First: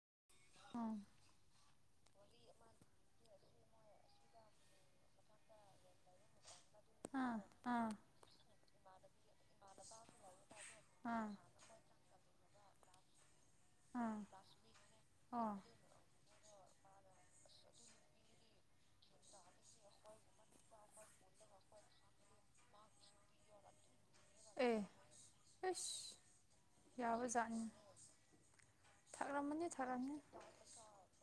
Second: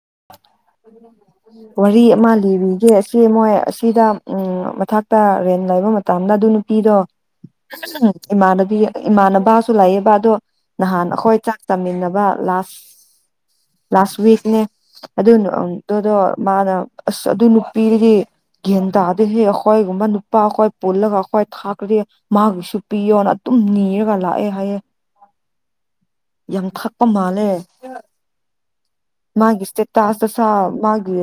[inaudible] ꯋꯥꯔꯤ ꯑꯃ ꯂꯤꯕꯤꯒꯦ ꯑꯁꯤ ꯃꯣꯏ ꯑꯁꯤꯗ ꯎꯝ ꯃꯊꯛꯇ ꯔꯦꯟ ꯂꯩꯕ ꯃꯇꯝꯗ ꯑꯗꯨ ꯅꯨꯄꯤꯗꯣ ꯑꯥ ꯐꯖꯅ ꯏꯃꯥꯅꯕꯤ ꯏꯃꯥꯅ ꯄꯥꯁꯨ ꯂꯩꯑꯦꯕ ꯑꯗꯣ ꯅꯍꯥꯟ ꯑꯥ ꯑꯩꯈꯣꯏ ꯆꯥꯛ ꯆꯥꯃꯤꯟꯅꯕ ꯂꯥꯁ ꯂꯥꯁ ꯑꯥ ꯋꯤꯛꯅꯦ ꯑꯗꯨ ꯑ ꯑꯣ ꯑꯗꯨꯗꯣ ꯃꯥꯅ ꯑꯁ ꯑꯗꯨ ꯅꯨꯄꯤꯗꯨꯒꯤ ꯒꯌꯥꯟ ꯇꯥꯗꯦ ꯍꯦ ꯑꯩꯈꯣꯏꯒꯨꯝꯕ ꯅꯨꯄꯥꯈꯣꯏ ꯄꯨꯜꯂꯒ ꯑꯩꯈꯣꯏ ꯊꯥꯛꯈ꯭ꯔꯗꯤ ꯃꯥꯒꯤꯁꯨ ꯄꯤꯌꯣꯅ ꯑꯗꯨꯝ ꯗꯨꯝ ꯅꯤꯔꯒ ꯂꯥꯛꯑꯦ ꯍꯥꯢꯌꯦ ꯑꯦ ꯑꯁ ꯌꯥꯝ ꯊꯛꯄ ꯌꯥꯕ ꯃꯥꯜꯂꯦ ꯖꯥꯠꯅꯤ ꯊꯛꯂꯝꯃꯅꯤ ꯃꯥꯒꯤ ꯊꯛꯂꯝꯅꯤ ꯁ꯭ꯇꯦꯇꯥꯁ ꯇꯥ ꯁꯥꯎ ꯃꯥꯒꯤ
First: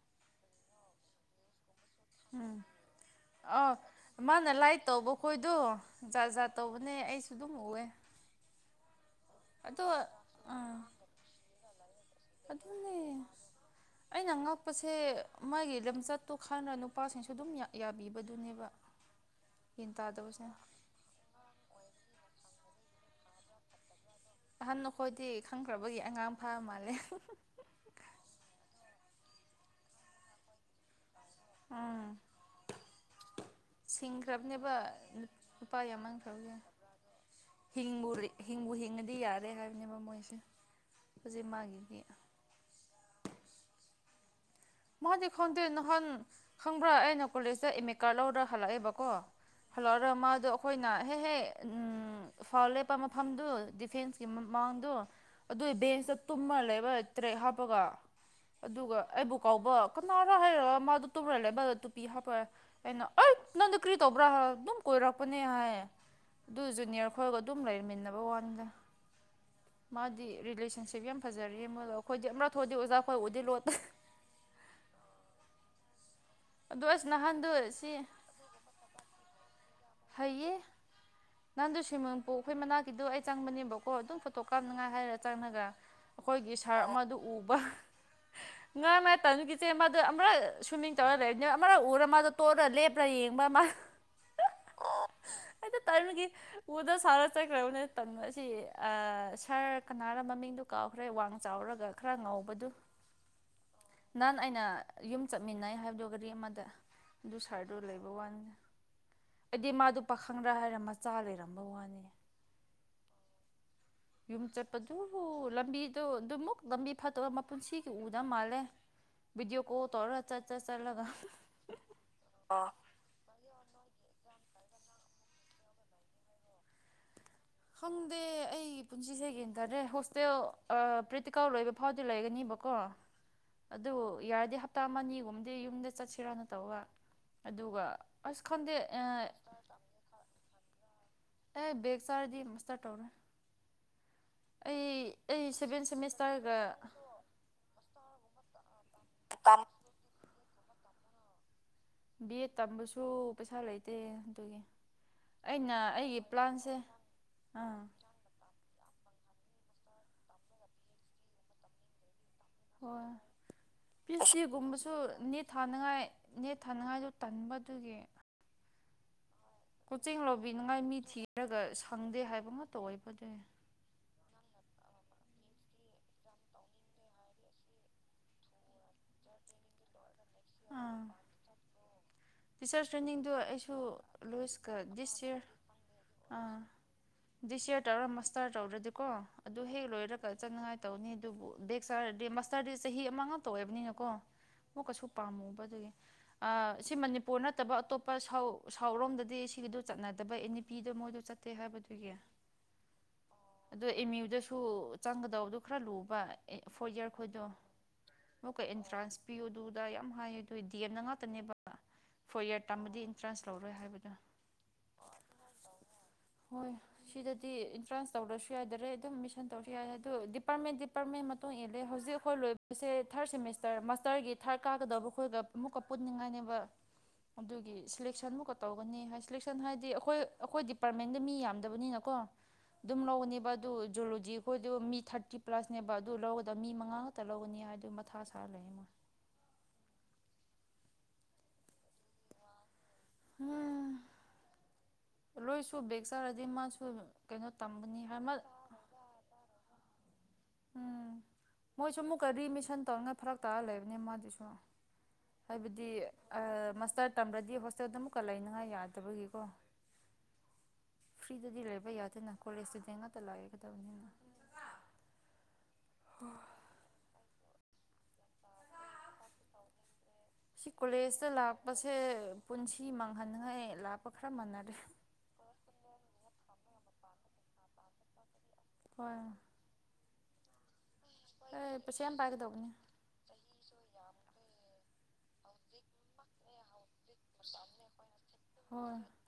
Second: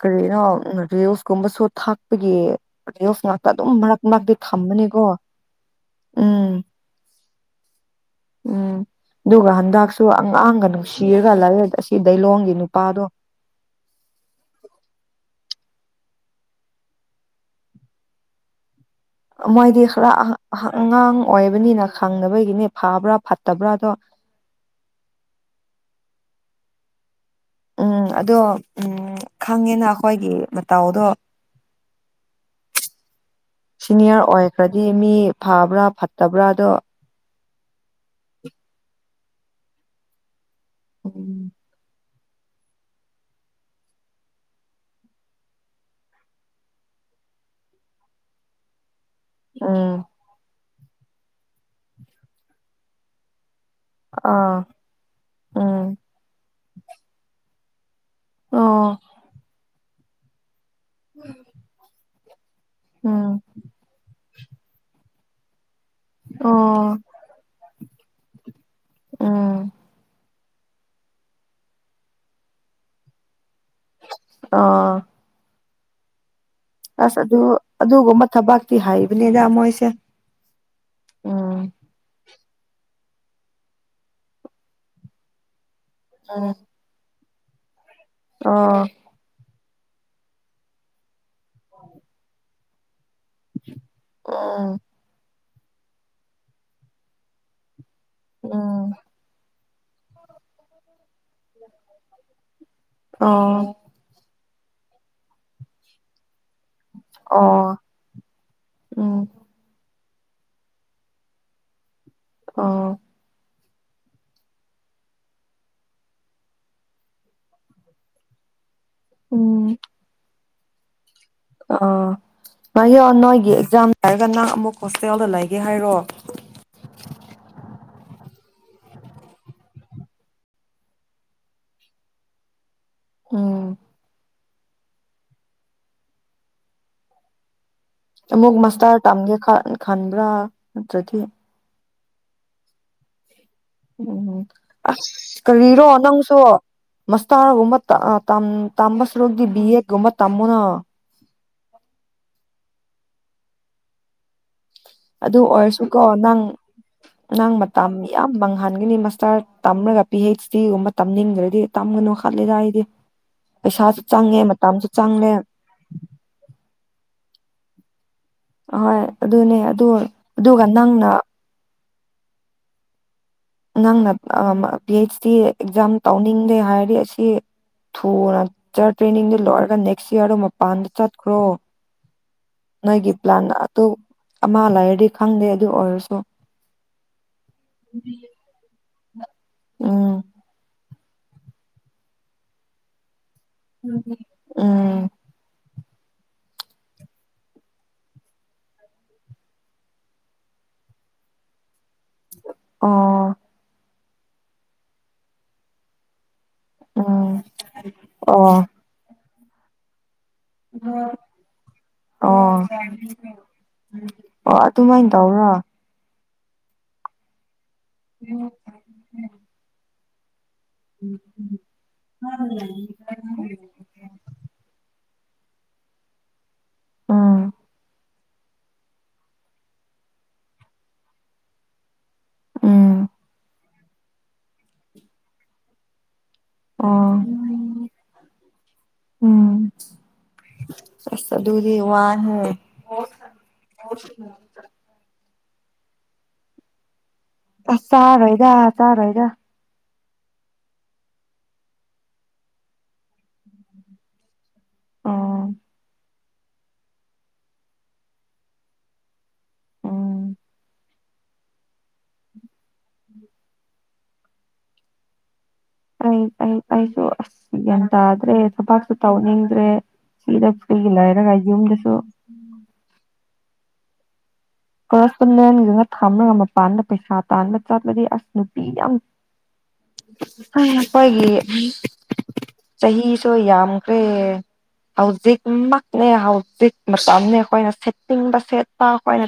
ꯀꯔꯤꯅꯣ ꯔꯤꯜꯁ ꯀꯨꯝꯕꯁꯨ ꯊꯥꯛꯄꯒꯤ ꯎꯝ ꯔꯤꯜꯁ ꯉꯥꯛꯇ ꯑꯗꯨꯝ ꯑꯥ ꯃꯔꯛ ꯃꯔꯛꯇꯤ ꯃꯥꯅ ꯂꯥꯏ ꯊꯝꯕꯅꯤꯀꯣ ꯎꯝ ꯑꯗꯨꯅꯦ ꯑꯩꯁꯨ ꯑꯗꯨꯝ ꯎꯑꯦ ꯎꯝ ꯑꯗꯨꯒ ꯑꯗꯣ ꯍꯟꯗꯛꯁꯨ ꯑꯉꯥꯡꯒ ꯑꯥ ꯅꯨꯡꯁꯤꯔꯒ ꯂꯩꯔꯦꯗ ꯁꯤ ꯗꯩꯂꯣꯡꯒꯤ ꯑꯗꯨꯅꯦ ꯅꯨꯄꯥꯗꯣ ꯑꯩꯅ ꯉꯛꯄꯁꯦ ꯃꯥꯒꯤ ꯂꯝꯆꯠꯇꯣ ꯈꯟꯔ ꯅꯨꯄꯥꯁꯤꯡꯁꯨ ꯑꯗꯨꯝ ꯌꯥꯕꯤꯕꯗꯨꯅꯦꯕ ꯃꯣꯏꯗꯤ ꯒ꯭ꯌꯥꯟ ꯈꯔ ꯇꯥꯗꯕꯁꯦ ꯑꯉꯥꯡ ꯑꯣꯏꯕꯅꯤꯅ ꯈꯪꯗꯕꯒꯤꯅꯦ ꯐꯥꯕ꯭ꯔꯥ ꯐꯠꯇꯕ꯭ꯔꯥꯗꯣ ꯑꯍꯟ ꯑꯩꯈꯣꯏꯗꯤ ꯈꯪꯈ꯭ꯔꯕꯒꯤ ꯑꯉꯥꯡ ꯐꯥ ꯃꯥꯜꯂꯦ ꯎꯝ ꯑꯗꯣ ꯎꯝ ꯈꯪꯉꯦꯅ ꯑꯩꯈꯣꯏꯒꯤ ꯃꯇꯧꯗꯣ ꯎꯝ ꯁꯤꯅꯤꯌꯔ ꯁꯤꯡꯈ꯭ꯔꯕꯅꯦꯕ ꯑꯣꯏꯈ꯭ꯔꯗꯤ ꯃꯤ ꯐꯕ꯭ꯔꯥ ꯐꯠꯇꯕ꯭ꯔꯥꯗꯣ ꯍꯤꯡꯕꯨꯔꯦ ꯍꯤꯡꯕꯨ ꯍꯤꯡꯉꯗꯤ ꯌꯥꯔꯦ ꯍꯥꯏꯕꯅꯦꯕ ꯃꯣꯏꯁꯦ ꯍꯧꯖꯤꯛ ꯎꯝ ꯃꯥꯒꯤꯗꯤ ꯃꯥꯥꯗꯤ ꯈꯪꯗꯦ ꯅꯍꯥꯟ ꯈꯪꯕ꯭ꯔꯥ ꯑꯩꯅ ꯀꯣꯂꯦꯖꯇ ꯑꯦꯃꯤꯠ ꯀꯥꯔꯠ ꯂꯧꯔ ꯍꯜꯂꯛꯑꯦꯕ ꯀꯣ ꯎꯝ ꯍꯜꯂꯛꯔ ꯃꯥꯗꯣ ꯑꯩꯈꯣꯏꯅ ꯍꯦꯛ ꯍꯦꯛ ꯎꯝ ꯐꯥꯜ ꯂꯦꯞꯄ ꯃꯐꯝꯗꯨ ꯗꯤꯐꯦꯟꯁꯀꯤ ꯑꯥ ꯃꯃꯥꯡꯗꯨ ꯑꯗꯨꯏ ꯎꯝ ꯕꯦꯟꯁꯇ ꯇꯨꯝꯃꯒ ꯂꯩꯕ ꯇ꯭ꯔꯦꯛ ꯍꯥꯞꯄꯒ ꯑꯣ ꯑꯗꯨꯒ ꯑꯩꯕꯨ ꯀꯧꯕ ꯀꯅꯥꯔ ꯍꯥꯏꯔꯒ ꯃꯥꯗꯨ ꯇꯨꯝꯔꯒ ꯂꯩꯕꯗ ꯇꯨꯄꯤ ꯍꯥꯞꯄ ꯑꯩꯅ ꯑꯩ ꯎꯝ ꯅꯪꯗꯤ ꯀꯔꯤ ꯇꯧꯕ꯭ꯔꯥ ꯍꯥꯢꯔꯒ ꯑꯗꯨꯝ ꯀꯣꯏꯔꯛꯄꯅꯦ ꯍꯥꯏꯌꯦ ꯑꯗꯨ ꯑꯣ ꯖꯨꯅꯤꯌꯔ ꯈꯣꯏꯒ ꯑꯗꯨꯝ ꯂꯩꯃꯤꯟꯅꯕ ꯋꯥꯅꯦꯗ ꯎꯝ ꯃꯥꯗꯤ ꯔꯤꯂꯦꯁꯟꯁꯤꯞ ꯌꯥꯝ ꯐꯖꯔꯦꯍꯦ ꯃꯣꯏꯒ ꯑꯩꯈꯣꯏꯗꯤ ꯑꯃꯔꯛ ꯊꯣꯛꯑꯗꯤ ꯑꯣꯖꯥ ꯈꯣꯏ ꯎꯗꯤ ꯂꯣꯠꯄ- ꯑꯥ ꯑꯗꯣ ꯑꯁ ꯑꯗꯨ ꯅꯍꯥꯟꯗꯣ ꯁꯤ ꯑꯗꯨꯒꯨꯝꯕ ꯊꯕꯥꯛꯇꯤ ꯍꯩꯕꯅꯦꯗ ꯃꯣꯏꯁꯦ ꯍꯩꯌꯦ ꯎꯝ ꯅꯪꯗꯨ ꯁꯤꯎꯃꯤꯡꯄꯨ ꯑꯩꯈꯣꯏ ꯃꯅꯥꯛꯀꯤꯗꯨ ꯑꯩ ꯆꯪꯕꯅꯦꯕꯀꯣ ꯑꯗꯨꯝ ꯐꯣꯇꯣ ꯀꯥꯞꯅꯉꯥꯏ ꯍꯥꯏꯔ ꯆꯪꯉꯒ ꯎꯝ ꯑꯈꯣꯏꯒꯤ ꯁꯥꯔ ꯑꯃꯗꯨ ꯎꯕ ꯑꯣ ꯉꯥꯅꯊꯟꯅꯒꯤ ꯁꯦ ꯃꯥꯗꯣ ꯑꯃꯔꯛ ꯁ꯭ꯋꯤꯝꯃꯤꯡ ꯇꯧꯔꯒ ꯂꯩꯕꯅꯦꯕ ꯑꯃꯛ ꯎꯔꯥ ꯃꯥꯗꯣ ꯇꯣꯛꯔ ꯂꯦꯞ ꯂꯥ ꯌꯦꯡꯕ ꯃꯥ ꯍꯥ ꯎꯝ ꯑꯣ ꯑꯩꯗꯣ ꯇꯟꯕꯒꯤ ꯎꯗ ꯁꯥꯔꯒ ꯆꯠꯈ꯭ꯔꯕꯅꯦ ꯊꯟꯔꯁꯤ ꯑ ꯎꯝ ꯁꯥꯔ ꯀꯅꯥꯅ ꯃꯃꯤꯡꯗꯨ ꯀꯥꯎ ꯅꯣꯏ ꯋꯥꯡ ꯆꯥꯎꯔꯒ ꯈꯔ ꯉꯧꯕꯗꯨ ꯑꯣ ꯅꯥꯟ ꯑꯩꯅ ꯌꯨꯝ ꯆꯠꯃꯤꯟꯅꯩ ꯍꯥꯏꯕꯗꯨ ꯒꯔꯤ ꯑꯃ ꯗ ꯑꯗꯨ ꯑꯣ ꯁꯥꯔꯗꯨ ꯂꯩꯕ ꯋꯥꯅꯤ ꯎꯝ ꯃꯥꯗꯨ ꯄꯥꯈꯪꯔ ꯍꯥꯏꯔ ꯃꯆꯥ ꯂꯩꯔꯝꯕ ꯋꯥꯅꯦ ꯑꯣ ꯌꯨꯝ ꯆꯠꯄꯗꯨ ꯂꯝꯕꯤꯗꯨ ꯑꯗꯨꯃꯨꯛ ꯂꯝꯕꯤ ꯐꯠꯇꯕꯒ ꯃꯄꯨꯟꯁꯤꯒꯤ ꯎꯗꯕ ꯃꯥꯜꯂꯦ ꯕꯤꯗꯤꯌꯣ ꯎꯝ ꯀꯣꯜ ꯇꯧꯔꯒ ꯆꯠ ꯆꯠ ꯆꯠꯂꯒ [unintelligible] ꯍꯣꯁꯇꯦꯜꯗ ꯂꯩꯒꯦ ꯍꯥꯏꯔꯣ ꯈꯪꯗꯦ ꯑꯩꯒꯤ ꯄꯨꯟꯁꯤꯁꯦ ꯒꯤꯌꯥꯟꯇꯥꯗ꯭ꯔꯦ ꯍꯣꯁꯇꯦꯜ ꯑ ꯄ꯭ꯔꯤꯇꯤꯀꯥꯜ ꯂꯣꯏꯕ ꯐꯥꯎꯗꯤ ꯂꯩꯒꯅꯤꯕꯀꯣ ꯎꯝ ꯑꯗꯨ ꯌꯥꯔꯗꯤ ꯍꯞ ꯍꯞꯇꯥ ꯑꯃꯅꯤꯒꯨꯝꯕꯗꯤ ꯌꯨꯝꯗ ꯆꯠꯁꯤꯔꯥꯅ ꯇꯧꯕ ꯑꯗꯨꯒ ꯑꯁ ꯑꯃꯨꯛ ꯈꯪꯗꯦ ꯃꯥꯁꯇꯔ ꯇꯝꯒꯦ ꯈꯟ ꯈꯟꯕ꯭ꯔꯥ ꯅꯠꯇ꯭ꯔꯗꯤ ꯑꯦ ꯕꯦꯛ ꯆꯥꯔꯗꯤ ꯃꯁꯇ ꯇꯧꯔꯣꯏ ꯎꯝ ꯑꯁ ꯁꯚꯦꯟ ꯀꯔꯤꯔꯣ ꯅꯪꯁꯨ ꯁꯦꯃꯤꯁꯇꯔꯒ ꯃꯁꯇꯥꯔꯒꯨꯝꯕ ꯑ ꯇꯝ ꯇꯝꯕ ꯁꯨꯔꯨꯛꯗꯤ ꯕꯤ ꯑꯦꯠꯒꯨꯝꯕ ꯇꯝꯃꯣꯅ ꯕꯤ ꯑꯦꯠ ꯇꯝꯕꯁꯨ ꯄꯩꯁꯥ ꯂꯩꯇꯦ ꯑꯗꯨꯒꯤ ꯑꯗꯨ ꯑꯩꯅ ꯑꯣꯏꯔꯁꯨꯀꯣ ꯑꯩꯒꯤ ꯅꯪ ꯄ꯭ꯂꯥꯟꯁꯦ ꯅꯪ ꯑꯥ ꯃꯇꯝ ꯌꯥꯝ ꯃꯥꯡꯍꯟꯒꯅꯤ ꯃꯥꯁ ꯇꯝꯔꯒ ꯄꯤ ꯍꯩꯆ ꯗꯤꯒꯨꯝꯕ ꯇꯝꯅꯤꯡꯗ꯭ꯔꯗꯤ ꯇꯝꯒꯅꯨ ꯇꯜꯂꯤꯗ ꯑꯩꯗꯤ ꯍꯣꯏ ꯄꯩꯁꯥꯁꯨ ꯄꯤ ꯑꯩꯆ ꯆꯪꯉꯦ ꯃꯇꯝꯁꯨ ꯗꯤꯒꯨꯝꯕꯁꯨ ꯆꯪꯉꯦ ꯇꯟꯕꯗꯨꯒꯤ ꯑꯍꯣꯏ ꯑꯗꯨꯅꯦ ꯑꯗꯨ ꯑꯗꯨꯒ ꯅꯪꯅ ꯐꯪꯗꯦ ꯍꯥꯏꯕ ꯉꯛꯇ ꯑꯣꯏꯕꯗꯦ ꯅꯪꯅ ꯑꯝ ꯄꯤ ꯍꯩꯆ ꯗꯤ ꯑꯦꯛꯖꯥꯝ ꯇꯧꯅꯤꯡꯗꯦ ꯍꯥꯏꯔꯗꯤ ꯑꯁꯤ ꯊꯨꯅ ꯆꯠ ꯇ꯭ꯔꯦꯅꯤꯡꯗꯨ ꯂꯣꯏꯔꯒ ꯅꯦꯛꯁ ꯌꯥꯔꯗꯨ ꯃꯄꯥꯟꯗ ꯑꯥ ꯆꯠꯈ꯭ꯔꯣ ꯇꯤꯆꯔꯁ ꯅꯣꯏꯒꯤ ꯇ꯭ꯔꯦꯟꯅꯤꯡꯗꯨ ꯄ꯭ꯂꯥꯟ ꯑꯩꯁꯨ ꯑꯗꯨ ꯑꯃ ꯂꯨꯏꯁꯀ ꯂꯩꯔꯗꯤ ꯗꯤꯁ ꯌꯔ ꯈꯪꯗꯦ ꯑꯗꯨ ꯑꯣꯏꯔꯁꯨ ꯑꯥ ꯗꯤꯁ ꯌꯔ ꯇꯧꯔ ꯃꯁꯇꯥꯔ ꯇꯧꯗ꯭ꯔꯗꯤꯀꯣ ꯑꯗꯨ ꯍꯦꯛ ꯎꯝ ꯂꯣꯏꯔꯒ ꯆꯪꯅꯉꯥꯏ ꯇꯧꯅꯤ ꯑꯗꯨꯕꯨ ꯕꯦꯛ ꯆꯥꯔꯗꯤ ꯃꯥꯁꯇꯔꯗꯤ ꯆꯍꯤ ꯑꯃꯉꯛ ꯎꯝ ꯎꯝ ꯄꯥꯝꯃꯨꯕ ꯑꯗꯨꯒꯤ ꯑ ꯁꯤ ꯃꯅꯤꯄꯨꯔ ꯅꯠꯇꯕ ꯑꯇꯣꯞꯄ ꯁꯥꯎ ꯁꯥꯎꯠꯔꯣꯝꯗꯗꯤ ꯁꯤꯒꯤꯗꯨ ꯆꯠꯅ ꯗꯕ ꯑꯦꯅꯤ ꯄꯤꯗꯨ ꯃꯣꯏꯗꯨ ꯆꯠꯇꯦ ꯍꯥꯏꯕꯗꯨꯒꯤ ꯑꯣ ꯑꯗꯣ ꯑꯦꯝ ꯌꯨꯗꯁꯨ ꯆꯪꯒꯗꯕꯗꯨ ꯈꯔ ꯂꯨꯕ ꯐꯣꯔ ꯏꯌꯥꯔ ꯈꯣꯏꯗꯣ ꯎꯝ ꯑꯣ ꯑꯃꯨꯛꯀ ꯑꯦꯟꯇ꯭ꯔꯥꯟꯁ ꯄꯤꯌꯨ ꯗꯨꯗ ꯌꯥꯝ ꯍꯥꯏ ꯑꯗꯨ ꯗꯤ ꯑꯦꯝ ꯗ ꯉꯥꯛꯇꯅꯦꯕ ꯐꯣꯔ ꯑꯣ ꯏꯌꯥꯔ ꯇꯝꯕꯗꯤ ꯑꯦꯟꯇ꯭ꯔꯥꯟꯁ ꯂꯧꯔꯣꯏ ꯍꯥꯏꯕꯗꯣ ꯑꯣ ꯑꯗꯨꯃꯥꯏ ꯇꯧꯕ꯭ꯔꯣ ꯍꯣꯏ ꯁꯤꯗꯗꯤ ꯑꯦꯟꯇ꯭ꯔꯥꯟꯁ ꯇꯧꯗ꯭ꯔꯁꯨ ꯌꯥꯏ ꯑꯗꯨꯝ ꯗꯥꯏꯔꯦꯛ ꯃꯤꯁꯟ ꯇꯧꯔꯁꯨ ꯌꯥꯏ ꯑꯗꯣ ꯗꯤꯞ ꯗꯤꯄꯥꯔꯠꯃꯦꯟꯠ ꯗꯤꯄꯥꯔꯠꯃꯦꯟꯠ ꯃꯇꯨꯡ ꯏꯜꯂꯦ ꯍꯧꯖꯤꯛ ꯑꯩꯈꯣꯏ ꯂꯣꯏꯕꯁꯦ ꯊꯥꯔꯠ ꯁꯦꯃꯤꯁꯇꯔ ꯃꯥꯁꯇꯔꯒꯤ ꯗꯔ ꯀꯥꯒꯗꯕ ꯈꯣꯏꯒ ꯑꯃꯨꯛꯀ ꯄꯨꯟꯅꯤꯡꯉꯥꯏꯅꯦꯕ ꯎꯝ ꯑꯗꯨꯒꯤ ꯁꯤꯂꯦꯛꯁꯟꯃꯨꯛꯀ ꯇꯧꯒꯅꯤ ꯍꯥꯏ ꯁꯦꯂꯦꯛꯁꯟ ꯍꯥꯏꯗꯤ ꯑꯈꯣꯏ ꯑꯈꯣꯏ ꯗꯤꯄꯥꯔꯠꯃꯦꯟꯗꯤ ꯃꯤ ꯌꯥꯝꯗꯕꯅꯤꯅꯀꯣ ꯑꯗꯨꯝ ꯎꯝ ꯂꯧꯅꯦꯕ ꯑꯗꯨ ꯖꯨꯂꯣꯖꯤ ꯈꯣꯏꯗꯣ ꯃꯤ ꯊꯥꯔꯇꯤ ꯄ꯭ꯂꯁꯅꯦꯕ ꯑꯗꯨ ꯂꯧ ꯃꯤ ꯃꯉꯥ ꯑꯣ ꯈꯛꯇ ꯂꯧꯒꯅꯤ ꯍꯥꯏꯗ ꯃꯊꯥ ꯁꯥꯔ ꯂꯩꯌꯦꯃꯣꯏ ꯎꯝ ꯑꯁ ꯑꯗꯨꯗꯤ ꯋꯥꯅꯤꯍꯦ [inaudible] ꯂꯣꯏꯁꯨ ꯕꯦꯛ ꯆꯥꯔꯗꯤ ꯃꯥꯁꯨ ꯀꯩꯅꯣ ꯑꯁ ꯇꯝꯒꯅꯤ ꯍꯥꯏ ꯆꯥꯑꯣꯏꯗ ꯆꯥꯔꯣꯏꯗ ꯎꯝ ꯃꯣꯏꯁꯨ ꯑꯃꯨꯛꯀ ꯔꯤꯃꯤꯁꯟ ꯇꯧꯔꯒ ꯐꯔꯛ ꯇꯥꯔꯒ ꯂꯩꯕꯅꯤ ꯃꯗꯨꯁꯨ ꯎꯝ ꯍꯥꯏꯕꯗꯤ ꯃꯥꯁꯇ꯭ꯔ ꯇꯝꯔꯗꯤ ꯍꯣꯁꯇꯦꯜꯗ ꯑꯃꯨꯛꯀ ꯂꯩꯅꯉꯥꯏ ꯌꯥꯗꯕꯒꯤꯀꯣ ꯎꯝ ꯐ꯭ꯔꯤꯗꯗꯤ ꯂꯩꯕ ꯌꯥꯗꯦꯅ ꯀꯣꯂꯦꯖꯇꯗꯤ ꯉꯥꯛꯇ ꯂꯩꯒꯗꯕꯅꯤꯅ ꯑꯩ ꯑꯩ ꯑꯩꯁꯨ ꯑꯁ ꯒ꯭ꯌꯥꯟ ꯇꯥꯗ꯭ꯔꯦ ꯊꯕꯛꯁꯨ ꯇꯧꯅꯤꯡꯗ꯭ꯔꯦ ꯁꯤꯗ ꯁꯤ ꯐ꯭ꯔꯤ ꯀꯣꯂꯦꯖꯇ ꯂꯩꯔꯒ ꯌꯨꯝꯗꯁꯨ ꯂꯥꯛꯄꯁꯦ ꯄꯨꯟꯁꯤ ꯃꯥꯡꯍꯟꯉꯥꯏ ꯂꯥꯛꯄ ꯈꯔ ꯃꯥꯟꯅꯔꯦ ꯀꯣꯔꯁꯄꯣꯟꯗꯦꯟꯒꯨꯝꯕ ꯊꯝꯂꯒ ꯃꯄꯥꯟꯗ ꯄꯩꯁꯥ ꯇꯥꯟꯕ ꯆꯠꯂꯗꯤ ꯑꯁ ꯅꯨꯄꯤ ꯌꯥꯝ ꯍꯣꯏ ꯍꯩ ꯑꯈꯣꯏꯒꯤ ꯑꯦ ꯄꯩꯁꯥ ꯌꯥꯝ ꯄꯥꯏꯒꯗꯧꯕꯅꯦ ꯆꯍꯤꯁꯨ ꯌꯥꯝꯈ꯭ꯔꯦ ꯍꯧꯖꯤꯛꯃꯛꯅꯦ ꯍꯧꯖꯤꯛ ꯃꯇꯝꯅꯦ ꯑꯈꯣꯏꯅ ꯁꯦꯠꯅꯤꯡꯕ ꯁꯦꯠꯄ ꯍꯣꯏ ꯑꯈꯣꯏꯅ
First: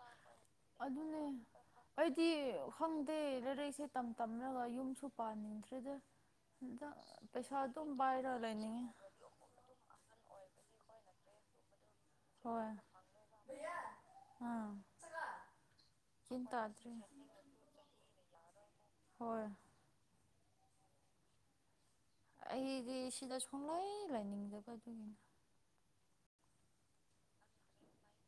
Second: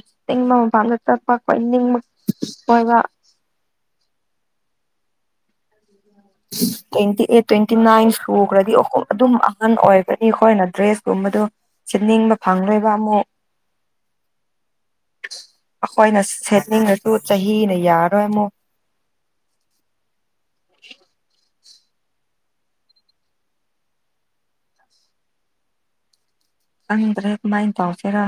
ꯑꯗꯨꯅꯦ ꯑꯩꯗꯤ ꯀꯣꯏꯕ ꯈꯪꯗꯦ ꯂꯥꯏꯔꯤꯛꯁꯦ ꯇꯝ ꯇꯝ ꯑꯗꯨꯒ ꯌꯨꯝꯁꯨ ꯄꯥꯟꯅꯤꯡꯗ꯭ꯔꯦꯗ ꯇ꯭ꯋꯦꯟꯇꯤ ꯑꯩꯠ ꯇ꯭ꯋꯦꯟꯇꯤ ꯅꯥꯏꯟ ꯁꯨꯈ꯭ꯔꯗꯤ ꯂꯩꯅꯤꯡꯉꯦ ꯑꯈꯣ ꯑꯗꯨꯝ ꯑꯍꯟ ꯑꯣꯏꯒꯅꯤ ꯑꯩꯈꯣꯏꯅ ꯗ꯭ꯔꯦꯁ ꯀꯨꯝꯕꯗꯨ ꯁꯤꯠꯅꯤꯡꯕ ꯍꯣꯏ ꯐꯪꯂꯣꯏꯕ ꯑꯃꯨꯛ ꯑꯥ ꯑꯈꯣꯏꯅ ꯒ꯭ꯌꯥꯟ ꯇꯥꯗ꯭ꯔꯦ ꯁꯦꯠꯅꯤꯡꯉꯁꯨ ꯆꯍꯤꯅ ꯌꯥꯔꯣꯏ ꯑꯃꯨꯛ ꯍꯣꯏ [inaudible] ꯑꯩꯗꯤ ꯁꯤꯗ ꯁꯨꯡꯂꯩ ꯂꯩꯥꯅꯤꯡꯗꯕ ꯑꯗꯨꯒꯤꯅ ꯈꯪꯗ꯭ꯔꯦ ꯀꯃꯥꯥꯏ ꯊꯧꯁꯤꯔ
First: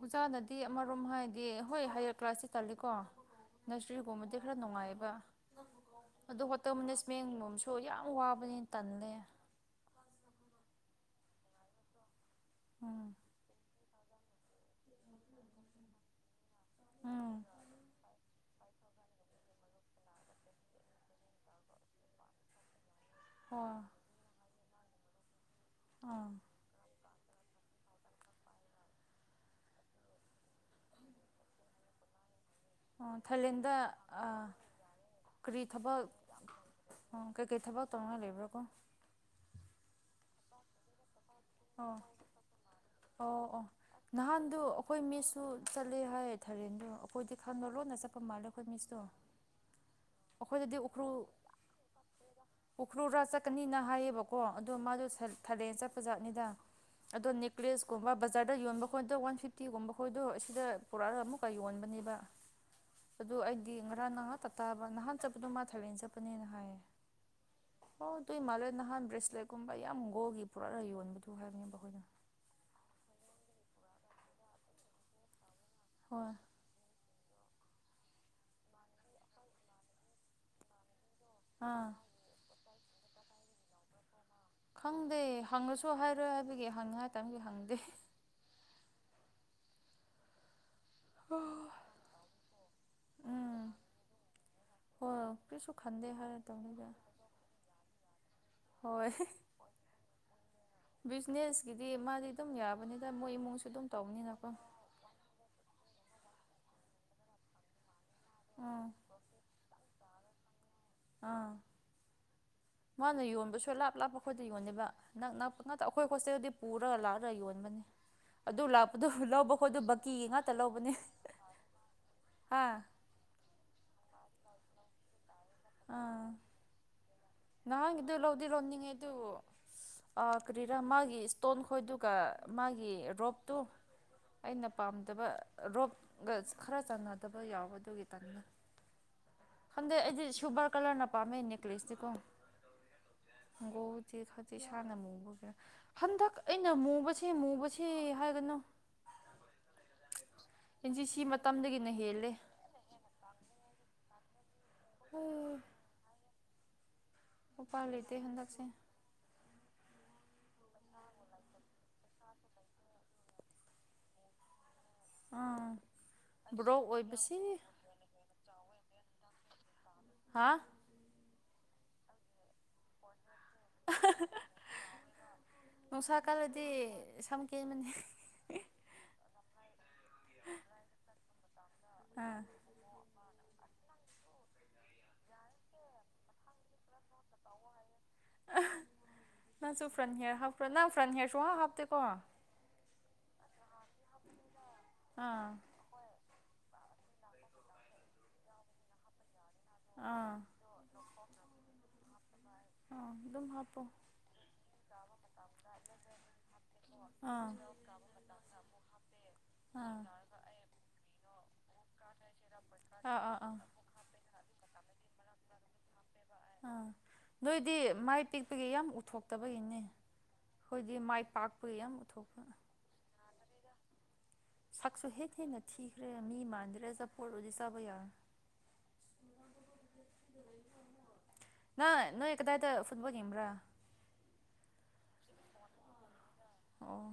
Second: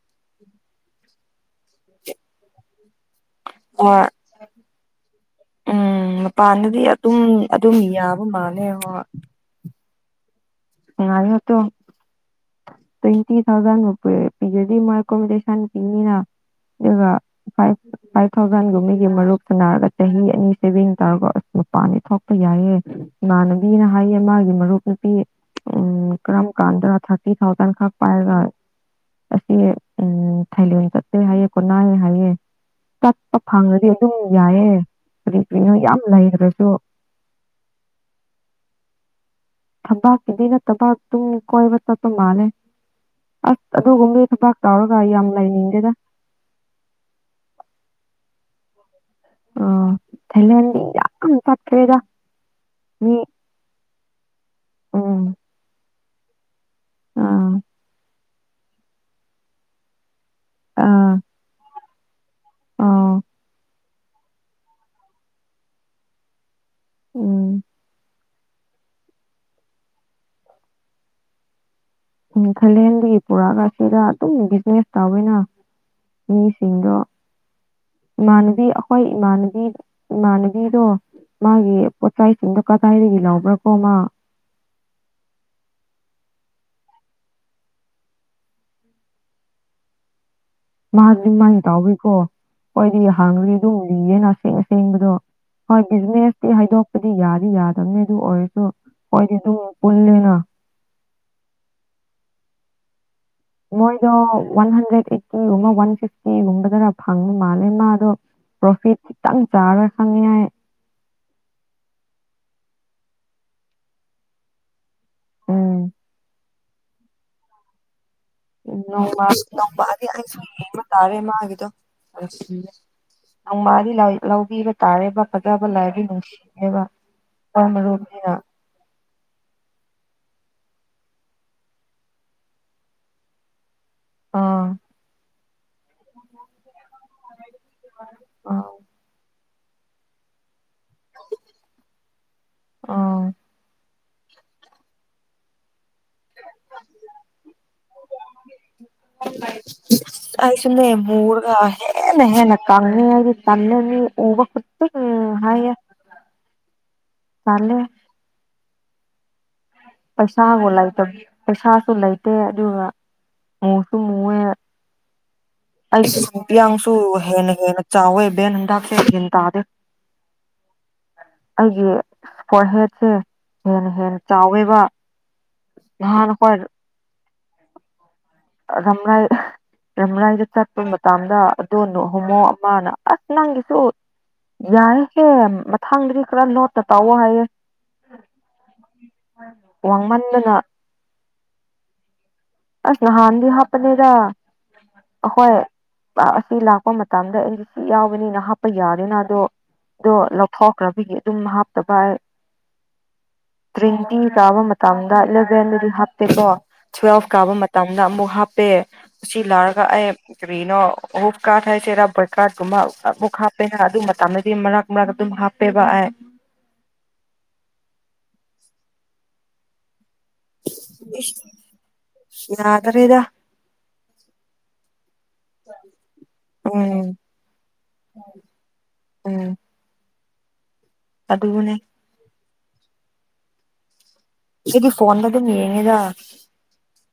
ꯑꯣꯖꯥꯅꯗꯤ ꯑꯃꯔꯣꯝ ꯍꯥꯏꯗꯤ ꯍꯣꯏ ꯍꯥꯏꯌꯔ ꯀ꯭ꯂꯥꯁꯇꯤ ꯇꯜꯂꯤꯀꯣ ꯍꯣꯏ ꯅꯔꯁ꯭ꯔꯤꯒꯨꯝꯕꯗꯤ ꯈꯔ ꯅꯨꯡꯉꯥꯏꯑꯕ ꯎꯝ ꯃꯄꯥꯟꯗꯗꯤ ꯑꯗꯨꯝ ꯑꯗꯨꯝ ꯌꯥꯕ ꯋꯥꯕꯅꯤ ꯃꯥꯜꯂꯦ ꯍꯣ ꯇꯜꯂꯦ [unintelligible] ꯎꯝ ꯇ꯭ꯋꯦꯟꯇꯤ ꯊꯥꯎꯖꯟ ꯃꯨꯛ ꯑꯝ ꯑꯗꯨꯗꯩ ꯃꯥꯥꯏ ꯀꯣꯃꯗ ꯁꯥꯟ ꯄꯤꯅꯤꯅ ꯑꯗꯨꯒ ꯎꯝ ꯐꯥꯏꯚ ꯐꯥꯏꯚ ꯊꯥꯎꯖꯟꯒꯨꯝꯒꯤ ꯃꯔꯨꯞ ꯁꯥꯟꯅꯔꯒ ꯆꯍꯤ ꯑꯅꯤ ꯁꯦꯚꯤꯡ ꯇꯥꯔꯒꯣ ꯑꯁ ꯃꯄꯥꯟꯗꯤ ꯊꯣꯛꯄ ꯌꯥ ꯌꯥꯏꯑꯦ ꯍꯣꯏ ꯏꯃꯥꯟꯅꯕꯤꯅ ꯍꯥꯏꯌꯦ ꯃꯥꯒꯤ ꯃꯔꯨꯞ ꯅꯨꯄꯤ ꯎ ꯑꯥ ꯀꯔꯝ ꯀꯥꯟꯗ ꯊꯥꯎꯖꯟ ꯈꯛ ꯄꯥꯏꯒ ꯑꯁꯤ ꯎꯝ ꯊꯥꯏꯂꯦꯟ ꯆꯠꯁꯦ ꯍꯥꯏꯌꯦ ꯀꯣꯅꯥꯏꯌꯦ ꯍꯥꯏꯌꯦ ꯑꯥ ꯆꯠꯄ ꯊꯥꯏꯂꯦꯟꯗ ꯐꯪꯉꯗꯤ ꯑꯗꯨꯝ ꯑꯥ ꯌꯥꯏꯌꯦ ꯀꯔꯤ ꯀꯔꯤꯅꯣ ꯌꯥꯝ ꯊꯕꯛ ꯂꯩꯈ꯭ꯔꯁꯨ ꯀꯩꯀꯩ ꯊꯕꯛ ꯇꯧꯅꯉꯥꯏ ꯂꯩꯕ꯭ꯔꯥ ꯀꯣ ꯊꯕꯛꯀꯤꯗꯤ ꯅꯠꯇꯕ ꯇꯨꯝ ꯀꯣꯏꯕ ꯑꯣ ꯆꯠꯄ ꯃꯥꯜꯂꯦ ꯑꯣ ꯑꯣ ꯑꯁ ꯑꯗꯨꯒꯨꯝꯕꯒꯤ ꯊꯕꯛ ꯅꯍꯥꯟꯗꯨ ꯇꯧꯔꯒ ꯑꯈꯣꯏ ꯌꯥꯝ ꯃꯤꯁꯨ ꯂꯩꯅꯤꯡꯗꯦꯗ ꯆꯠꯂꯦ ꯍꯥꯏ ꯊꯥꯏꯂꯦꯟꯗꯣ ꯑꯈꯣꯏꯗꯤ ꯈꯪꯉ ꯂꯣꯟꯅ ꯆꯠ ꯆꯠꯄ ꯃꯥꯜꯂꯦ ꯑꯈꯣꯏ ꯃꯤꯁꯨ ꯑꯣ ꯊꯥꯏꯂꯦꯟ ꯌꯥꯝ ꯆꯠꯈ꯭ꯔꯦꯗ ꯃꯤ ꯎꯈ꯭ꯔꯨꯨꯜꯔꯥ ꯆꯠꯀꯅꯤꯅ ꯍꯥꯏꯌꯦꯕꯀꯣ ꯑꯗꯣ ꯃꯥꯗꯣ ꯎꯝ ꯊꯔꯦꯟ ꯆꯠ ꯄꯖꯥꯠꯅꯤꯗ ꯑꯗꯣ ꯑꯥ ꯅꯦꯛꯂꯦꯁꯀꯨꯝꯕ ꯕꯖꯥꯔꯗ ꯌꯣꯟꯕ ꯈꯣꯏꯗꯣ ꯋꯥꯟ ꯐꯤꯐꯇꯤꯒꯨꯝꯕ ꯈ ꯗꯣ ꯑꯁꯤꯗ ꯑꯥ ꯄꯨꯔꯛꯑꯒ ꯑꯃꯨꯛꯀ ꯌꯣꯟꯕꯅꯦꯕ ꯑ ꯑꯗꯨ ꯑꯩꯗꯤ ꯉꯔꯥꯡ ꯉꯍꯥꯛꯇ ꯇꯥꯕ ꯅꯍꯥꯟ ꯆꯠꯄꯗꯣ ꯃꯥ ꯊꯥꯏꯂꯦꯟ ꯆꯠꯄꯅꯦꯅ ꯍꯥꯏꯌꯦ ꯎꯝ [unintelligible] ꯅꯍꯥꯟ ꯕ꯭ꯔꯂꯁꯂꯦꯠ ꯀꯨꯝꯕ ꯒꯣꯜꯒꯤ ꯄꯣꯔꯛꯑ ꯌꯣꯟꯕꯅꯦ ꯎꯝ ꯊꯥꯏꯂꯦꯟꯗꯒꯤ ꯄꯨꯔꯥꯒ ꯁꯤꯗ ꯑꯗꯨꯝ ꯕꯤꯖꯤꯅꯦꯁ ꯇꯧꯋꯦꯅ ꯍꯣꯏ ꯃꯤꯁꯤꯡꯗꯣ ꯏꯃꯥꯟꯅꯕꯤ ꯑꯈꯣꯏ ꯏꯃꯥꯟꯅꯕꯤ ꯏꯃꯥꯟꯅꯕꯤꯗꯣ ꯃꯥꯒꯤ ꯑꯥ ꯄꯣꯠꯆꯩꯁꯤꯡꯗꯣ ꯀꯗꯥꯏꯗꯒꯤ ꯂꯧꯕ꯭ꯔ ꯀꯣ ꯃꯥ ꯈꯪꯗꯦ ꯍꯪꯉꯁꯨ ꯍꯥꯏꯔꯣꯏ ꯍꯥꯏꯕꯒꯤ ꯍꯪ ꯍꯥꯏꯇꯥꯔꯒꯤ ꯍꯪꯗꯦ ꯃꯥꯗꯤ ꯃꯥꯏ ꯇꯥꯎꯋꯤꯀꯣ ꯍꯣꯏꯗꯤ ꯍꯥꯡꯒꯅꯤ ꯎꯝ ꯑꯗꯨꯝ ꯂꯤꯌꯦꯅ ꯑꯁꯦꯡ ꯑꯁꯦꯡꯕꯗꯣ ꯍꯣꯏ ꯀꯔꯤꯁꯨ ꯍꯣꯏ ꯈꯟꯗꯦ ꯍꯥꯏꯔ ꯕꯤꯖꯤꯅꯦꯁꯇꯤ ꯇꯧꯅꯤꯗ ꯍꯥꯏꯗꯣꯛꯄꯗꯤ ꯌꯥꯗꯤ ꯌꯥꯗꯝꯅꯦ ꯑꯗꯨ ꯑꯣꯏꯔꯁꯨ ꯍꯣꯏ ꯈꯣꯏꯗꯤ ꯗꯨꯒꯃꯨꯛ ꯄꯨꯟꯂꯦꯅ ꯐꯤꯅꯦꯁꯀꯤꯗꯤ ꯃꯥꯗꯤ ꯑꯗꯨꯝ ꯌꯥꯕꯅꯦ ꯃꯣꯏꯗꯣ ꯋꯥꯟ ꯍꯟꯗ꯭ꯔꯦꯠ ꯑꯩꯠꯇꯤꯒꯨꯝꯕ ꯋꯥꯟ ꯐꯤꯐꯇꯤꯒꯨꯝꯕꯗꯔ ꯐꯪꯕ ꯃꯥꯜꯂꯦ ꯃꯥꯗꯣ ꯎꯝ ꯄ꯭ꯣꯔꯐꯤꯠ ꯈꯤꯇꯪ ꯆꯥꯔ ꯈꯪꯉꯦ ꯍꯥꯏ ꯑꯥ ꯃꯥꯅ ꯌꯣꯟꯕꯁꯨ ꯂꯥꯞ ꯂꯥꯞꯄ ꯈꯣꯏꯗ ꯌꯣꯟꯗꯦꯕ ꯅꯛ ꯅꯛꯄ ꯎꯝ ꯉꯥꯛꯇ ꯑꯩꯈꯣꯏ ꯍꯣꯁꯇꯦꯜꯗꯤ ꯄꯨꯔꯒ ꯂꯥꯛꯂꯒ ꯌꯣꯟꯕꯅꯤ ꯑꯗꯨ ꯎ ꯂꯥꯛꯄꯗꯨ ꯅꯣꯡꯃ ꯂꯧꯕ ꯈꯣꯏꯗꯣ ꯅꯣꯡꯃꯗꯤ ꯕꯀꯤꯒꯤ ꯑꯩꯁꯨ ꯉꯥꯛꯇ ꯌꯦꯡꯕ ꯂꯧꯕꯅꯦ ꯇꯥꯔꯦ ꯃꯥꯒꯤꯗꯣ ꯍꯥ ꯑꯣꯏꯁꯤꯌ ꯅꯣꯡꯃꯗꯤ ꯂꯥꯔꯤꯛ ꯂꯧꯕꯤꯕ ꯇꯥꯔꯦꯕ ꯐꯖꯕ ꯂꯩꯕꯗꯤ ꯑꯥ ꯅꯨꯡꯁꯤꯌꯦꯕ ꯅꯍꯥꯟꯒꯤꯗꯨ [unintelligible] ꯂꯧꯗꯤ ꯂꯧꯅꯤꯡꯉꯦ ꯑꯗꯨ ꯑꯥ ꯀꯔꯤꯔꯥ ꯃꯥꯒꯤ ꯏꯁꯇꯣꯟ ꯈꯣꯏꯗꯨꯒ ꯃꯥꯒꯤ ꯔꯣꯞꯇꯣ ꯑꯥ ꯑꯩꯅ ꯄꯥꯝꯗꯕ ꯔꯣꯞꯒꯁ ꯈꯔ ꯆꯥꯅꯗꯕ ꯌꯥꯎꯕ ꯑꯗꯨꯒꯤ ꯇꯟꯂꯦ ꯑꯥ ꯈꯪꯗꯦ ꯑꯩꯗꯤ ꯁꯨꯕ꯭ꯔꯞ ꯀꯂꯔꯅ ꯄꯥꯝꯃꯦ ꯅꯦꯛꯀ꯭ꯂꯦꯁꯇꯤꯀꯣ ꯑꯥ ꯍꯪꯒꯣ ꯈꯇꯤ ꯈꯇꯤ ꯏꯁꯥꯅ ꯃꯨꯕꯒ ꯍꯟꯗꯛ ꯑꯩꯅ ꯃꯨꯕꯁꯦ ꯃꯨꯕꯁꯦ ꯍꯥꯏꯒꯅꯨ ꯑꯩꯁꯨꯅꯦ ꯑꯦꯟ ꯁꯤ ꯁꯤ ꯃꯨꯔꯒ ꯃꯇꯝꯗꯒꯤꯅ ꯍꯦꯟꯅꯦ ꯍꯦꯜꯂꯦ ꯍꯦꯟꯅ ꯀꯪꯉꯤ ꯇꯟꯂꯦ ꯃꯤ ꯎꯕ ꯈꯛꯇꯗ ꯍꯥꯢꯌꯦ ꯎꯄꯥꯏ ꯂꯩꯇꯦ ꯍꯟꯗꯛꯁꯦ ꯄꯩꯁꯥꯕꯨ ꯂꯩꯇ ꯄꯩꯁꯥꯁꯨ ꯂꯩꯇꯦ ꯑꯗꯨꯒ ꯃꯨꯁꯨ ꯃꯨꯋꯦ ꯑꯥ ꯑꯩꯁ ꯕ꯭ꯔꯣꯛ ꯏꯌꯥꯁꯨ ꯑꯣꯏꯕꯁꯤ ꯍꯦꯟꯅ ꯍꯦꯟꯅ ꯆꯥꯎꯋꯦ ꯕꯦꯟ ꯍꯟꯗ [unintelligible] ꯍꯥ ꯑꯩꯒꯤ ꯐꯣꯔꯍꯦꯠꯁꯦ ꯍꯦꯟꯅ ꯍꯦꯟꯅ ꯆꯥꯎꯋꯦꯕ ꯅꯨꯡꯁꯥ ꯅꯍꯥꯟ ꯀꯜꯂꯗꯤ ꯁꯝ ꯀꯦꯟꯕꯅꯦ ꯑ ꯔꯝꯔꯥꯏ ꯔꯝꯔꯥꯏꯗ ꯆꯠꯄ ꯃꯇꯝꯗ ꯑꯗꯣꯅꯣ ꯍꯣꯃꯣ ꯑꯥ ꯑꯃꯅ ꯑꯁ ꯅꯪꯒꯤꯁꯨ ꯌꯥꯏꯍꯦ ꯃꯊꯥꯡꯗꯗꯤ ꯈꯔ ꯅꯣꯠꯀ ꯇꯧꯑꯣ ꯍꯥꯏꯌꯣ ꯅꯪꯁꯨ ꯐ꯭ꯔꯟ ꯍꯦꯌ꯭ꯔ ꯋꯥꯡꯃꯟꯗꯅ ꯍꯥꯞꯄ꯭ꯔꯥ ꯅꯪ ꯐ꯭ꯔꯟ ꯍꯦꯌ꯭ꯥꯔ ꯁꯨꯍꯥꯞ ꯍꯥꯞꯇꯦꯀꯣ ꯑꯁ ꯅꯍꯥꯟꯗꯤ ꯍꯥꯞꯄꯅꯦꯗ ꯑꯥ ꯄꯥ ꯑꯁꯤ ꯂꯥꯛꯄ ꯃꯇꯝꯗ ꯑꯩꯗꯤ ꯁꯤ ꯌꯥꯎꯕꯅꯤꯅ ꯍꯥꯞꯄ ꯌꯥꯗꯦꯅ ꯑꯗꯣ ꯗꯣ ꯑꯥ ꯂꯧꯊꯣꯛꯈ꯭ꯔꯕꯒꯤ ꯑꯗꯨꯝ ꯍꯥꯞꯇꯕ ꯑꯥ ꯑꯗꯨꯝ ꯑꯩ ꯍꯥꯞꯄꯣ ꯑꯥ [unintelligible] ꯑꯥ ꯀꯥꯕ ꯃꯇꯝꯗ ꯑꯃꯨꯛ ꯍꯥꯞꯄꯦ ꯑꯁꯤ ꯂꯥꯔꯒ ꯑꯩ ꯀꯔꯤꯅꯣ ꯍꯣꯞ ꯀꯥꯔ ꯍꯥꯏꯁꯦꯔꯥ ꯄꯔ ꯀꯥꯔꯠꯀꯨꯝꯕ ꯑꯥ ꯑꯃꯨꯛ ꯑꯥ ꯑꯥ ꯍꯥꯞꯄꯦꯅ ꯑꯗꯨ ꯃꯇꯝꯗꯗꯤ ꯃꯔꯛ ꯃꯔꯛ ꯑꯗꯨꯝ ꯍꯥꯞꯄꯦꯕ ꯑꯥꯏ ꯑꯥ ꯅꯣꯏꯗꯤ ꯃꯥꯏ ꯄꯤꯛꯄꯒꯤ ꯌꯥꯝ ꯎꯠꯊꯣꯛꯇꯕꯒꯤꯅꯦ ꯈꯣꯏꯗꯤ ꯃꯥꯏ ꯄꯥꯛꯄꯒꯤ ꯌꯥꯝ ꯎꯠꯊꯣꯛꯄ ꯌꯥꯗ꯭ꯔꯦꯗ ꯁꯛꯁꯨ ꯍꯦꯛ ꯍꯦꯟꯅ ꯊꯤꯈ꯭ꯔꯦ ꯃꯤ ꯃꯥꯟꯗ꯭ꯔꯦ ꯎꯝ ꯆꯥꯄꯣꯠ ꯑꯣꯏꯗꯤ ꯆꯥꯕ ꯌꯥꯔ ꯎꯝ ꯑꯗꯨꯅꯦ ꯅꯪ ꯅꯣꯏ ꯀꯗꯥꯏꯗ ꯐꯨꯠꯕꯣꯜ ꯌꯦꯡꯕ꯭ꯔꯥ ꯑꯩꯗꯤ ꯐꯣꯟꯗ ꯑꯗꯨꯝ ꯌꯦꯡꯉꯦꯗ ꯑꯣ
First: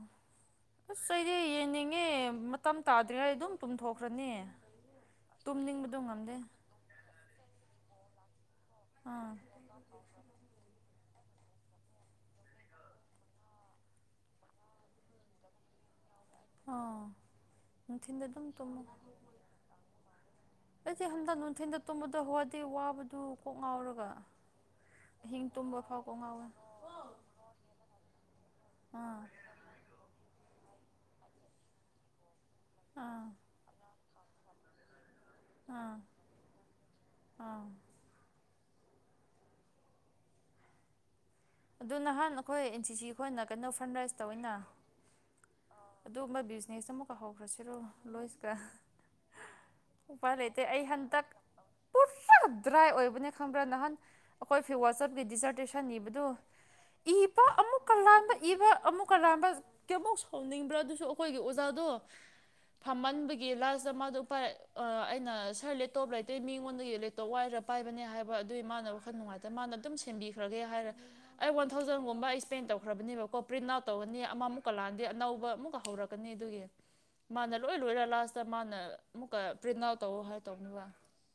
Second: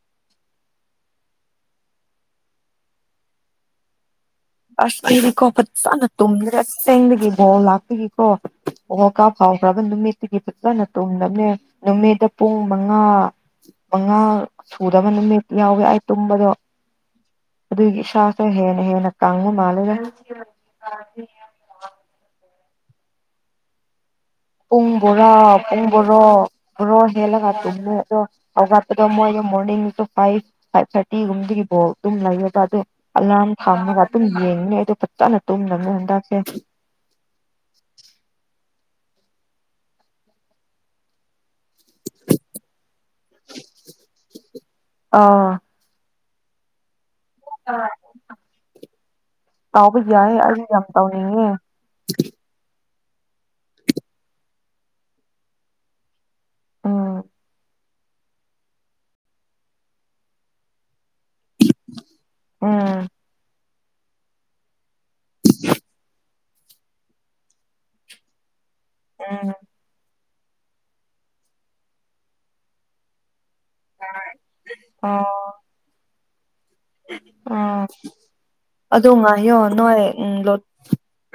ꯑꯁ ꯑꯩꯗꯤ ꯌꯦꯡꯅꯤꯡꯉꯦ ꯃꯇꯝ ꯇꯥꯗ꯭ꯔꯤꯉꯩ ꯑꯗꯨꯝ ꯇꯨꯝꯊꯣꯛꯈ꯭ꯔꯅꯤ ꯑꯁ ꯑꯩꯗꯤꯀꯣ ꯇꯨꯝꯅꯤꯡꯕꯗꯣ ꯐꯖꯅ ꯉꯝꯗꯦ ꯇꯨꯝꯗ꯭ꯔꯦ ꯑꯁꯦꯡꯗꯒꯤ ꯕꯣꯜ ꯂꯥꯛꯄꯒꯤꯀꯣ ꯋꯥꯔꯜ ꯑꯥ ꯀꯞ ꯍꯧꯈ꯭ꯔꯕ ꯅꯨꯃꯠꯇꯒꯤ ꯐꯖꯅ ꯇꯨꯝꯗꯕꯅꯦ ꯅꯨꯃꯤꯠꯇ ꯄꯨꯡ ꯃꯉꯥ ꯃꯉꯥ ꯁꯨꯗꯕ ꯅꯨꯃꯤꯠ ꯌꯥꯎꯋꯦ ꯑꯩ ꯇꯨꯝꯕꯗꯣ ꯑꯥ ꯑꯗꯨꯒꯤ ꯅꯨꯡꯊꯤꯟꯗ ꯏꯁꯥꯁꯦ ꯑꯗꯨꯝ ꯇꯨꯝꯃꯣ ꯍꯦꯟꯅ ꯍꯦꯟꯅ ꯃꯥꯜꯂꯦꯕ ꯑꯩꯗꯤ ꯍꯟꯗꯛ ꯅꯨꯡꯊꯤꯟꯗ ꯇꯨꯝꯕꯗꯣ ꯋꯥꯗꯤ ꯋꯥꯕꯗꯨ ꯀꯣꯛ ꯉꯥꯎꯔꯒ ꯄꯨꯡ ꯕꯣꯔꯥ ꯑꯍꯤꯡ ꯇꯨꯝꯕ ꯄꯨꯡ ꯐꯥꯎ ꯀꯣꯛ ꯕꯣꯔꯣ ꯉꯥꯎꯋꯦ ꯕꯣꯔꯣ ꯍꯦꯜꯂꯒ ꯇꯨꯝꯃꯦ ꯑꯗꯣ ꯍꯧꯒꯠꯄꯗꯣ ꯑꯥ ꯃꯣꯏꯗꯣ ꯃꯣꯔꯅꯤꯡ ꯗꯁꯨ ꯐꯥꯏ ꯑꯩꯠ ꯊꯥꯔꯇꯤꯒꯨꯝꯗꯒꯤ ꯕꯣꯜ ꯑꯗꯨꯝ ꯂꯩꯌꯦꯕ ꯑꯗꯣ ꯑꯥ ꯑꯂꯥꯔꯝ ꯊꯝꯔꯒ ꯑꯗꯨꯝ ꯌꯦꯡꯕꯅꯦ ꯑꯩꯗꯣ ꯐꯖꯅ ꯇꯨꯝꯗꯕꯅꯦ ꯑꯥ ꯍꯟꯗꯛꯁꯦ ꯑꯥ ꯑꯗꯨ ꯅꯍꯥꯟ ꯑꯩꯈꯣꯏ ꯑꯦꯟ ꯁꯤꯁꯤ ꯈꯣꯏꯅ ꯀꯩꯅꯣ ꯐ꯭ꯔꯟ ꯔꯥꯏꯁ ꯇꯧꯋꯤꯅ ꯑꯥ ꯑꯗꯨꯒꯨꯝꯕ ꯕꯤꯖꯤꯅꯦꯁ ꯑꯃꯨꯛꯀ ꯍꯧꯈ꯭ꯔꯁꯤꯔꯣ ꯂꯣꯏꯁꯀ ꯇꯥꯎꯕꯩ ꯌꯥꯏꯌꯦ ꯑꯩꯁꯩ ꯌꯥꯝ ꯇꯧꯅꯤꯡꯉꯦ ꯗꯨꯅꯦ ꯈꯪꯕ꯭ꯔꯥ ꯅꯍꯥꯟ ꯑꯩꯈꯣꯏ ꯐꯤ ꯋꯥꯆꯞꯀꯤ ꯗꯤꯖꯔꯇꯦꯁꯟ ꯅꯤꯕꯗꯨ ꯏ ꯎꯝ ꯏꯕ ꯑꯃꯨꯛꯀ ꯂꯥꯟꯕ ꯏꯕ ꯑꯃꯨꯛꯀ ꯂꯥꯟꯕ ꯀꯌꯥꯃꯨꯛ ꯁꯥꯎꯅꯤꯡꯕ꯭ꯔꯥ ꯑꯗꯨꯁꯨ ꯑꯩꯈꯣꯏꯒꯤ ꯑꯣ ꯖꯥꯗꯣ ꯎꯝ ꯐꯃꯟꯕꯒꯤ ꯂꯥꯁ ꯗ ꯃꯥꯗꯨ ꯑꯩꯅ ꯁꯔ ꯂꯦꯞꯇꯣꯞ ꯂꯩꯇꯦ ꯃꯤꯉꯣꯟꯗꯒꯤ ꯂꯦꯞꯇꯣꯞ ꯋꯥꯏꯔ ꯄꯥꯏꯕꯅꯦ ꯍꯥꯏꯕ ꯑꯗꯨꯏ ꯃꯥꯥꯟꯅꯕ ꯋꯥꯈꯜ ꯎꯝ ꯅꯨꯡꯉꯥꯏꯇꯕ ꯃꯥꯅ ꯑꯗꯨꯝ ꯁꯦꯝꯕꯤꯈ꯭ꯔꯒꯦ ꯍꯥꯏꯔꯦ ꯑꯩ ꯋꯥꯟ ꯊꯥꯎꯖꯟꯒꯨꯝꯕ ꯑꯩ ꯏꯁ꯭ꯄꯦꯟ ꯇꯧꯈ꯭ꯔꯕꯅꯦꯕꯀꯣ ꯄ꯭ꯔꯤꯟꯠ ꯑꯥꯎꯠ ꯇꯧꯒꯅꯤ ꯑꯃꯃꯨꯛꯀ ꯂꯥꯟꯗꯤ ꯑꯣ ꯑꯅꯧꯕ ꯑꯃꯨꯛꯀ ꯍꯧꯔꯛꯀꯅꯤ ꯑꯗꯨꯒꯤ ꯃꯥꯅ ꯂꯣꯏ ꯎꯝ ꯂꯣꯏꯔ ꯂꯥꯁꯇ ꯃꯥꯅ ꯑꯗꯣ ꯑꯃꯨꯛꯀ ꯉꯥꯏꯌꯣ ꯄ꯭ꯔꯤꯟꯠ ꯑꯥꯎꯠ ꯅꯣꯏ ꯇꯧ ꯎꯝ ꯍꯥꯏ ꯂꯣꯠ ꯇꯧꯅꯤꯕ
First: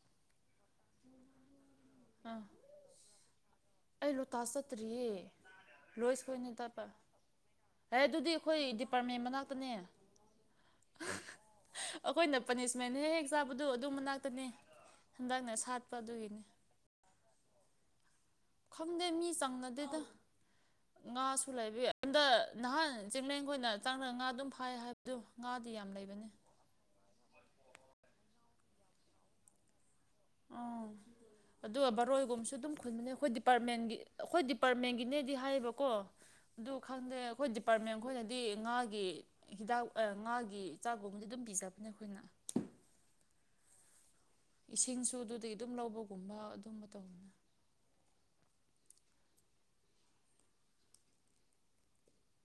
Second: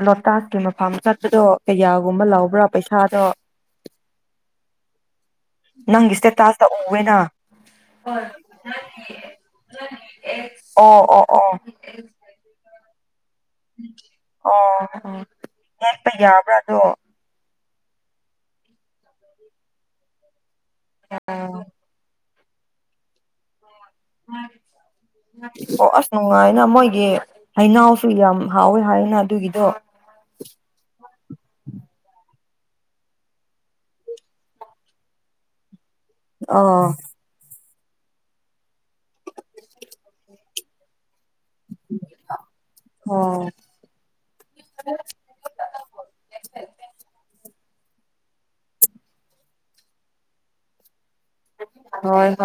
ꯂꯣꯇꯥꯁꯀꯤ ꯃꯐꯝ ꯆꯠꯄꯗꯣ ꯀꯌꯥꯒꯨꯝꯕ ꯑꯥ ꯂꯧꯕ꯭ꯔꯥ ꯄꯩꯁꯥꯗꯣ ꯑꯩ ꯂꯣꯛꯇꯥꯛ ꯆꯠꯇ꯭ꯔꯤꯌꯦ ꯅꯪꯒꯤ ꯂꯣꯏꯁ ꯈꯣꯏꯅ ꯁꯇꯦꯇꯥꯁ ꯇ ꯆꯠꯄ ꯎꯋꯦꯅ ꯑꯦ ꯑꯗꯨꯗꯤ ꯑꯩꯈꯣꯏ ꯗꯤꯄꯥꯔꯠꯃꯦꯟ ꯃꯅꯥꯛꯇꯅꯦ ꯑꯣ ꯑꯣ ꯑꯣ ꯑꯩꯈꯣꯏꯅ [unintelligible] ꯃꯅꯥꯛꯇꯅꯦ ꯑꯣ ꯍꯟꯗꯛꯅ ꯁꯥꯠꯄ ꯌꯦꯠꯄ ꯑꯗꯨꯒꯤꯅꯤ ꯌꯥꯕ꯭ꯔꯥ ꯑꯗꯣ ꯈꯪꯗꯦ ꯃꯤ ꯆꯪꯅꯗꯦꯗ ꯎꯝ ꯉꯥꯁꯨ ꯂꯩꯕꯩ ꯍꯟꯗꯛ ꯅꯍꯥꯟ ꯆꯤꯡꯂꯦꯟꯈꯣꯏꯅ ꯆꯥꯡꯔꯒ ꯉꯥ ꯑꯗꯨꯝ ꯐꯥꯏ ꯍꯥꯏꯕꯗꯣ ꯉꯥꯗꯤ ꯌꯥꯝ ꯑꯣ ꯑꯁ ꯂꯩꯕꯅꯤ ꯅꯨꯡꯉꯥꯏꯅ ꯃꯣꯏꯒꯤ ꯍꯩꯅꯧꯁꯨ ꯌꯥꯝ ꯍꯥꯎꯋꯦ ꯍꯥꯏꯋꯦꯅ ꯑꯗꯨꯒꯤꯗꯣ ꯑꯗꯣ ꯕꯥꯔꯣꯏꯒꯨꯝꯁꯨ ꯑꯗꯨꯝ ꯈꯨꯟꯕꯅꯦ ꯑꯩꯈꯣꯏ ꯗꯤꯄꯥꯔꯠꯃꯦꯟꯒꯤ ꯑꯩꯈꯣꯏ ꯗꯤꯄꯥꯔꯠꯃꯦꯟꯒꯤꯅꯦꯗꯤ ꯍꯥꯏꯌꯦꯕꯀꯣ ꯑꯗꯨ ꯑꯣ ꯈꯪꯗꯦ ꯑꯩꯈꯣꯏ ꯗꯤꯄꯥꯔꯠꯃꯦꯟ ꯈꯣꯏꯅꯗꯤ ꯉꯥꯒꯤ ꯍꯤꯗꯥꯛ ꯉꯥꯒꯤ ꯆꯥꯛ ꯕꯗꯤ ꯑꯗꯨꯝ ꯄꯤꯖꯕꯅꯦ ꯑꯩꯈꯣꯏꯅ ꯍꯣ ꯏꯁꯤꯡꯁꯨ ꯑꯗꯨꯗꯩ ꯑꯗꯨꯝ ꯂꯧꯕꯒꯨꯝꯕ ꯑꯗꯨꯝꯕ ꯇꯧꯕꯅꯦ ꯍꯣꯏ ꯍꯣꯏ